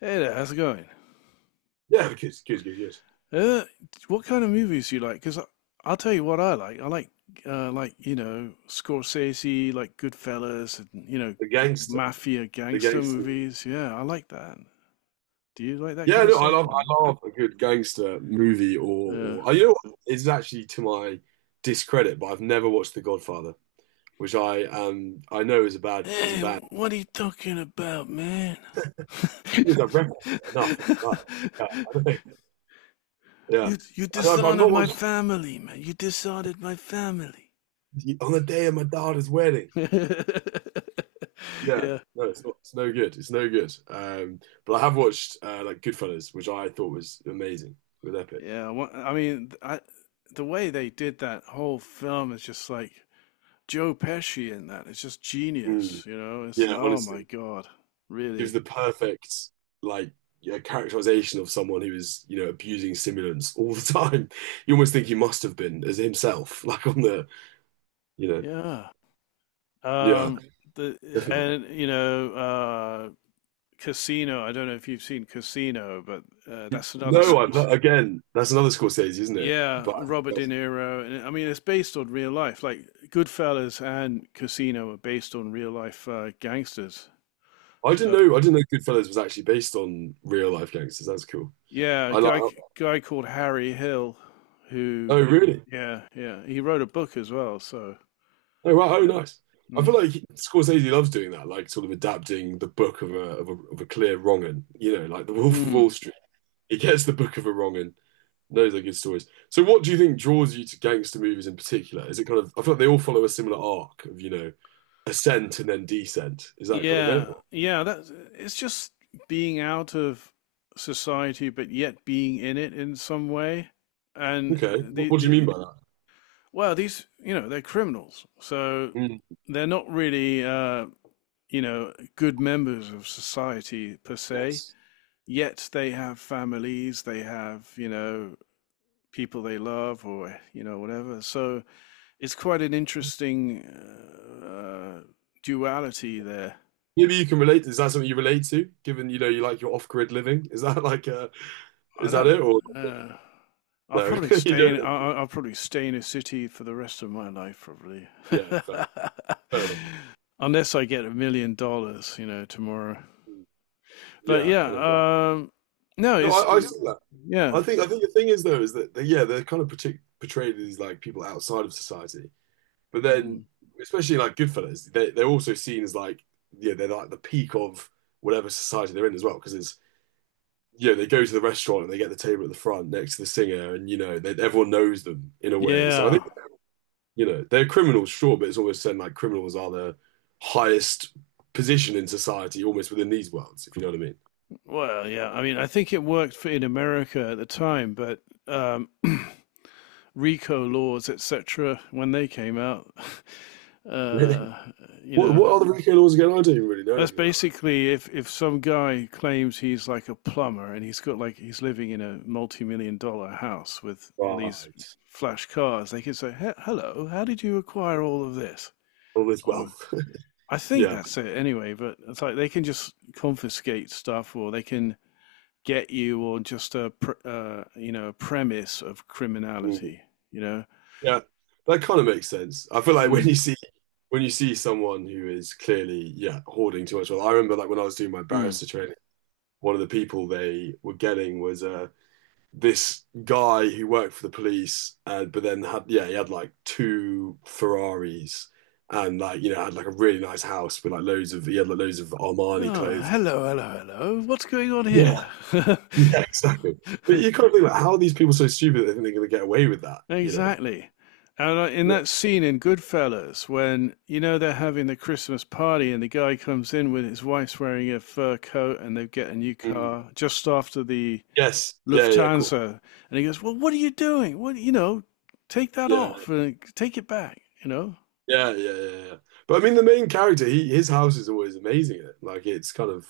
Hey there, how's it going? Yeah, the kid's good. Yes, Uh, what kind of movies do you like? Because I'll tell you what I like. I like, you know, Scorsese, like Goodfellas, and you know, the gangster, mafia the gangster gangster. movies. Yeah, I like that. Do you like that Yeah, kind of no, stuff? I love a good gangster movie or uh, or oh, you know what? It's actually to my discredit, but I've never watched The Godfather, which I I know is a bad is a Hey, bad what are you talking about, man? because I've referenced it enough. But, yeah, I don't think yeah, You and I've dishonored not my watched family, man. You dishonored my family. on the day of my daughter's wedding. Yeah, Yeah. no, it's not. It's no good. It's no good. But I have watched like Goodfellas, which I thought was amazing with Epic. Yeah, the way they did that whole film is just like Joe Pesci in that. It's just Mm. genius, you know. It's Yeah, oh my honestly. God, Gives really? the perfect like yeah, characterization of someone who is, you know, abusing stimulants all the time. You almost think he must have been as himself, like on the, you know, Yeah. yeah, Um, the definitely. And you know, Casino. I don't know if you've seen Casino, but that's another. No, I've squ- not, again, that's another Scorsese, isn't it? Yeah, But Robert De Niro. And I mean, it's based on real life. Like Goodfellas and Casino are based on real life gangsters. So I didn't know Goodfellas was actually based on real life gangsters. That's cool. yeah, a I like. guy called Harry Hill, who, Oh, really? yeah, yeah, he wrote a book as well. So Oh, wow. Oh, yeah, nice. I feel mm. like Scorsese loves doing that, like sort of adapting the book of of a clear wrong 'un, you know, like The Wolf of Mm. Wall Street. He gets the book of a wrong and knows they're good stories. So, what do you think draws you to gangster movies in particular? Is it kind of, I feel like they all follow a similar arc of, you know, ascent and then descent. Is that kind of it? Yeah, yeah. That's it's just being out of society, but yet being in it in some way. And Okay. What do you the mean by that? well, these you know they're criminals, so Mm, they're not really you know good members of society per se. yes. Yet they have families, they have you know people they love or you know whatever, so it's quite an interesting duality there. Maybe you can relate. Is that something you relate to, given, you know, you like your off-grid living? Is that like, I is that it? don't Or know I'll no, probably you stay in don't. Really? I'll probably stay in a city for the rest of my life probably. Yeah, fair, fair enough. Unless I get $1 million you know tomorrow. Mm, But yeah, I know that. yeah, no No, it's I see that. yeah. I think the thing is though, is that, they, yeah, they're kind of portrayed as like people outside of society. But then, Mm. especially like Goodfellas, they're also seen as like, yeah, they're like the peak of whatever society they're in as well. Because it's, you know, they go to the restaurant and they get the table at the front next to the singer, and, you know, they, everyone knows them in a way. So I think, Yeah, you know, they're criminals, sure, but it's always said like criminals are the highest position in society almost within these worlds, if you know what I well yeah, I mean I think it worked for in America at the time, but RICO laws, etc., when they came out. mean. Really? Uh, you know, What are the Rico laws again? I don't even really know that's anything about that. basically if some guy claims he's like a plumber and he's got like he's living in a multi million dollar house with all these Right. flash cars, they can say, "He- Hello, how did you acquire all of this?" All this Or wealth. I think Yeah. that's it anyway. But it's like they can just confiscate stuff, or they can get you on just a you know a premise of Mm. criminality. You know. Yeah. That kind of makes sense. I feel like Mm. When you see someone who is clearly, yeah, hoarding too much wealth. I remember like when I was doing my barrister Mm. training, one of the people they were getting was this guy who worked for the police, but then had, yeah, he had like two Ferraris and like, you know, had like a really nice house with like loads of, he had like loads of Armani Oh, clothes. hello, hello, hello. What's going on Yeah, here? yeah, exactly. But you kind of think like, how are these people so stupid that they think they're going to get away with that, you know? Exactly. And in Yeah. that scene in Goodfellas, when you know they're having the Christmas party and the guy comes in with his wife's wearing a fur coat and they get a new Mm. car just after the Yes. Yeah, yeah, yeah, cool. Lufthansa, and he goes, "Well, what are you doing? What you know, take that Yeah. off and take it back." You know? Yeah, yeah, yeah, yeah, yeah. But I mean, the main character, he his house is always amazing. In it. Like it's kind of.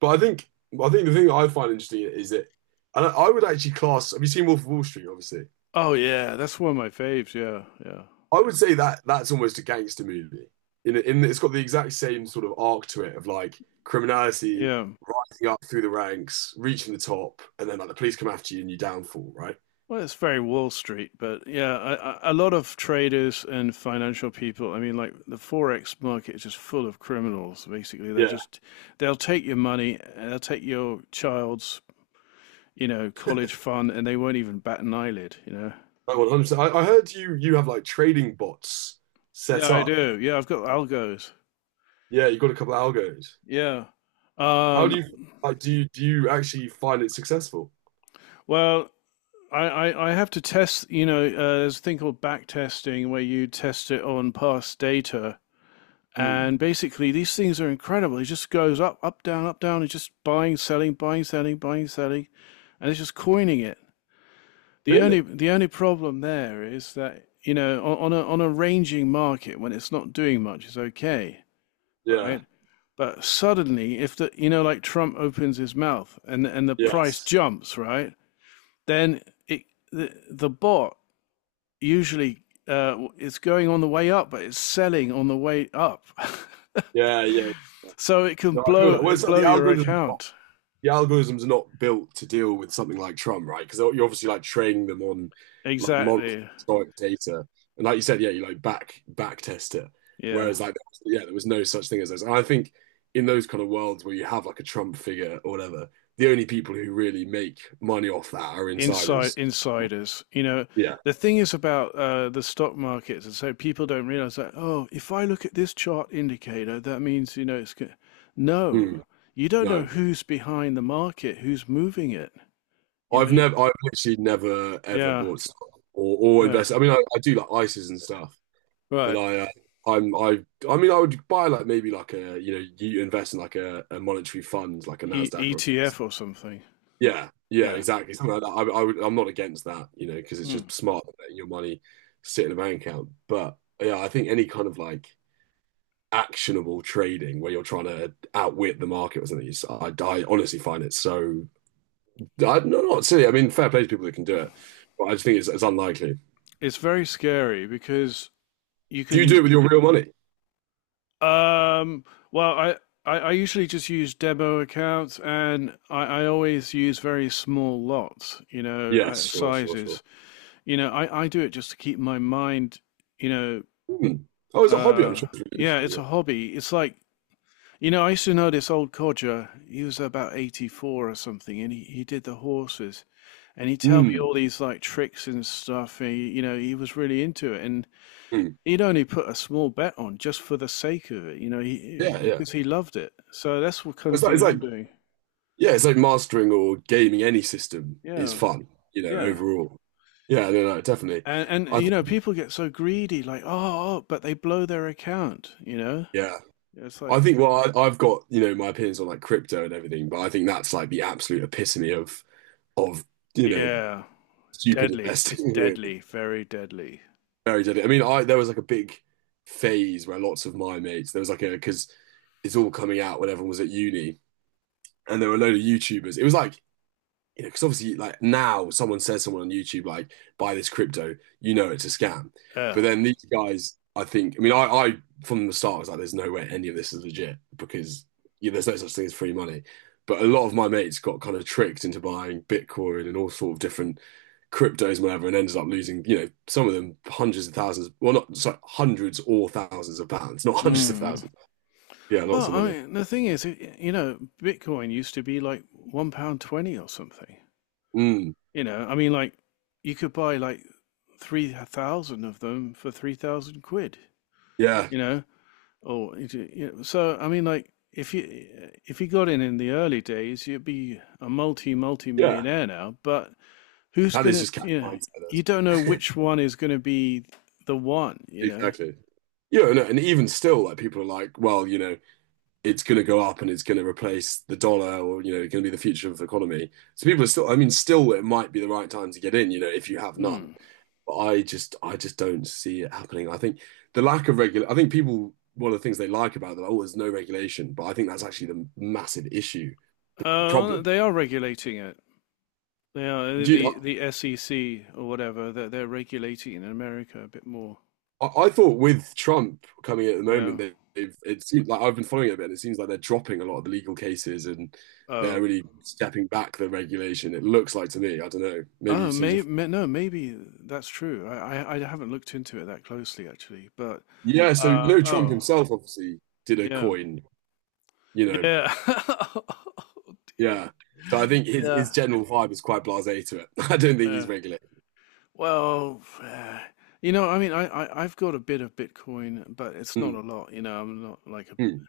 But I think the thing that I find interesting is that, and I would actually class. Have you seen Wolf of Wall Street? Obviously, Oh yeah, that's one of my faves. Yeah, yeah, I would say that that's almost a gangster movie. In it's got the exact same sort of arc to it of like criminality yeah. rising up through the ranks, reaching the top, and then like the police come after you and you downfall, right? Well, it's very Wall Street, but yeah, a lot of traders and financial people. I mean, like the forex market is just full of criminals. Basically, they're Yeah, just they'll take your money, and they'll take your child's you know college fund, and they won't even bat an eyelid. You know? like 100%. I heard you have like trading bots Yeah, set I up. do. Yeah, I've got algos. Yeah, you got a couple of algos. Yeah. How do Um, you like? Do you actually find it successful? well, I have to test. You know, there's a thing called back testing where you test it on past data. Hmm. And basically, these things are incredible. It just goes up, up, down, up, down. It's just buying, selling, buying, selling, buying, selling, and it's just coining it. The Really? only the only problem there is that you know on a ranging market when it's not doing much it's okay, Yeah. right? But suddenly, if the you know like Trump opens his mouth and the price Yes. jumps, right? Then it the bot usually it's going on the way up, but it's selling on the way up. Yeah. Yeah. So it can No, I feel that. Well, it's like blow your account. the algorithm's not built to deal with something like Trump, right? Because you're obviously like training them on like models Exactly. historic data, and like you said, yeah, you like back test it. Yeah. Whereas like yeah, there was no such thing as those. And I think in those kind of worlds where you have like a Trump figure or whatever, the only people who really make money off that are Inside insiders. insiders. You know, Yeah. the thing is about the stock markets, and so people don't realize that. Oh, if I look at this chart indicator, that means you know it's go-" no. Hmm. You don't know No. who's behind the market, who's moving it. You know. You- I've literally never ever Yeah. bought stock or Oh, invested. I mean, I do like ISAs and stuff, but right. I'm, I, I mean, I would buy like maybe like you know, you invest in like a monetary fund, like a E Nasdaq E or a, T FTSE. F or something. Yeah, yeah, Yeah. exactly, something like that. I'm not against that, you know, because it's Mm. just smart letting your money sit in a bank account. But yeah, I think any kind of like actionable trading where you're trying to outwit the market or something, I honestly find it so I, no, not silly. I mean, fair play to people that can do it, but I just think it's unlikely. It's very scary because you Do you do can it with your real money? Um, well, I usually just use demo accounts and I always use very small lots, you know, Yes, sure, sure, sure. sizes. You know, I do it just to keep my mind, you know, Hmm. Oh, it's a hobby. I'm sure uh, it's yeah, realistic. it's a Yeah. hobby. It's like, you know, I used to know this old codger. He was about 84 or something and he did the horses. And he tell me Mm, all these like tricks and stuff. And he, you know, he was really into it. And mm. he'd only put a small bet on just for the sake of it, you know, he Yeah, yeah. because he loved it. So that's what kind of thing It's I'm like, doing. yeah, it's like mastering or gaming any system is Yeah, fun, you know, yeah. overall. Yeah, no, no, definitely. And I you know, think, people get so greedy, like oh, oh, but they blow their account. You know, yeah, it's I like think. Well, I've got you know my opinions on like crypto and everything, but I think that's like the absolute epitome of of you know yeah, stupid deadly. It's investing. deadly, very deadly. Very deadly. I mean, I there was like a big phase where lots of my mates there was like a because it's all coming out when everyone was at uni, and there were a load of YouTubers. It was like you know, because obviously, like now, someone says someone on YouTube, like, buy this crypto, you know it's a scam. Uh, But then these guys, I think, I mean, I from the start was like, there's no way any of this is legit because yeah, there's no such thing as free money. But a lot of my mates got kind of tricked into buying Bitcoin and all sort of different cryptos and whatever, and ended up losing, you know, some of them hundreds of thousands, well, not sorry, hundreds or thousands of pounds, not hundreds of mm. thousands. Yeah, lots Well, of I money. mean, the thing is, you know, Bitcoin used to be like £1 20 or something. Mm, You know, I mean, like you could buy like 3,000 of them for 3,000 quid. yeah, You know, or it- you know, so I mean, like if you got in the early days, you'd be a multi yeah. millionaire now. But who's That is gonna? just cat You know, you mindset. don't know which one is gonna be the one. You know. Exactly. Yeah, no, and even still, like people are like, well, you know, it's going to go up and it's going to replace the dollar, or you know, it's going to be the future of the economy. So people are still, I mean, still, it might be the right time to get in, you know, if you have none. Hmm. But I just don't see it happening. I think the lack of regular, I think people, one of the things they like about that, oh, there's no regulation, but I think that's actually the massive issue, the problem. They are regulating it. They are Do you, the SEC or whatever. They're regulating in America a bit more. I thought with Trump coming at the Yeah. moment, they, they've it seems like I've been following it a bit, and it seems like they're dropping a lot of the legal cases and they're Oh, really stepping back the regulation. It looks like to me. I don't know. Maybe Oh, you've seen different. may no, maybe that's true. I haven't looked into it that closely actually, but Yeah. So you know, Trump oh himself obviously did a yeah coin. You know. yeah oh dear Yeah. So I think yeah his general vibe is quite blasé to it. I don't think he's yeah. regulated. Well, you know, I mean, I've got a bit of Bitcoin, but it's not Mm, a lot. You know, I'm not like a mm,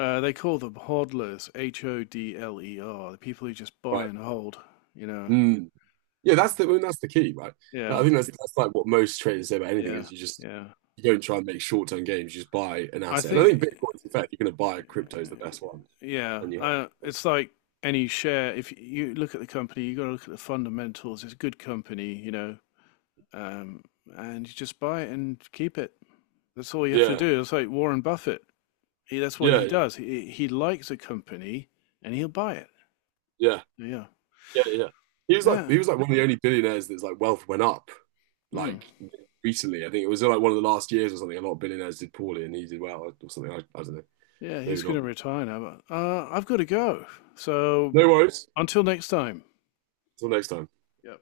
they call them hodlers, HODLER, the people who just buy right. and hold. You know, Mm. Yeah, uh, that's the I mean, that's the key, right? I yeah think that's like what most traders say about anything yeah is yeah. you don't try and make short term gains, you just buy an I asset. And I think think, Bitcoin, in fact, you're going to buy crypto is the uh, best one, yeah, and you hold. it's like any share. If you look at the company, you got to look at the fundamentals. It's a good company, you know, um, and you just buy it and keep it. That's all you have to Yeah, do. It's like Warren Buffett. He, that's what yeah, he yeah, does. He likes a company and he'll buy it. yeah, Yeah, yeah, yeah. He yeah, was like one of the only billionaires that's like wealth went up Hmm. like recently. I think it was like one of the last years or something. A lot of billionaires did poorly and he did well or something. I don't know. yeah. He's Maybe going not. to retire now, but I've got to go. So No worries. until next time. Till next time. Yep.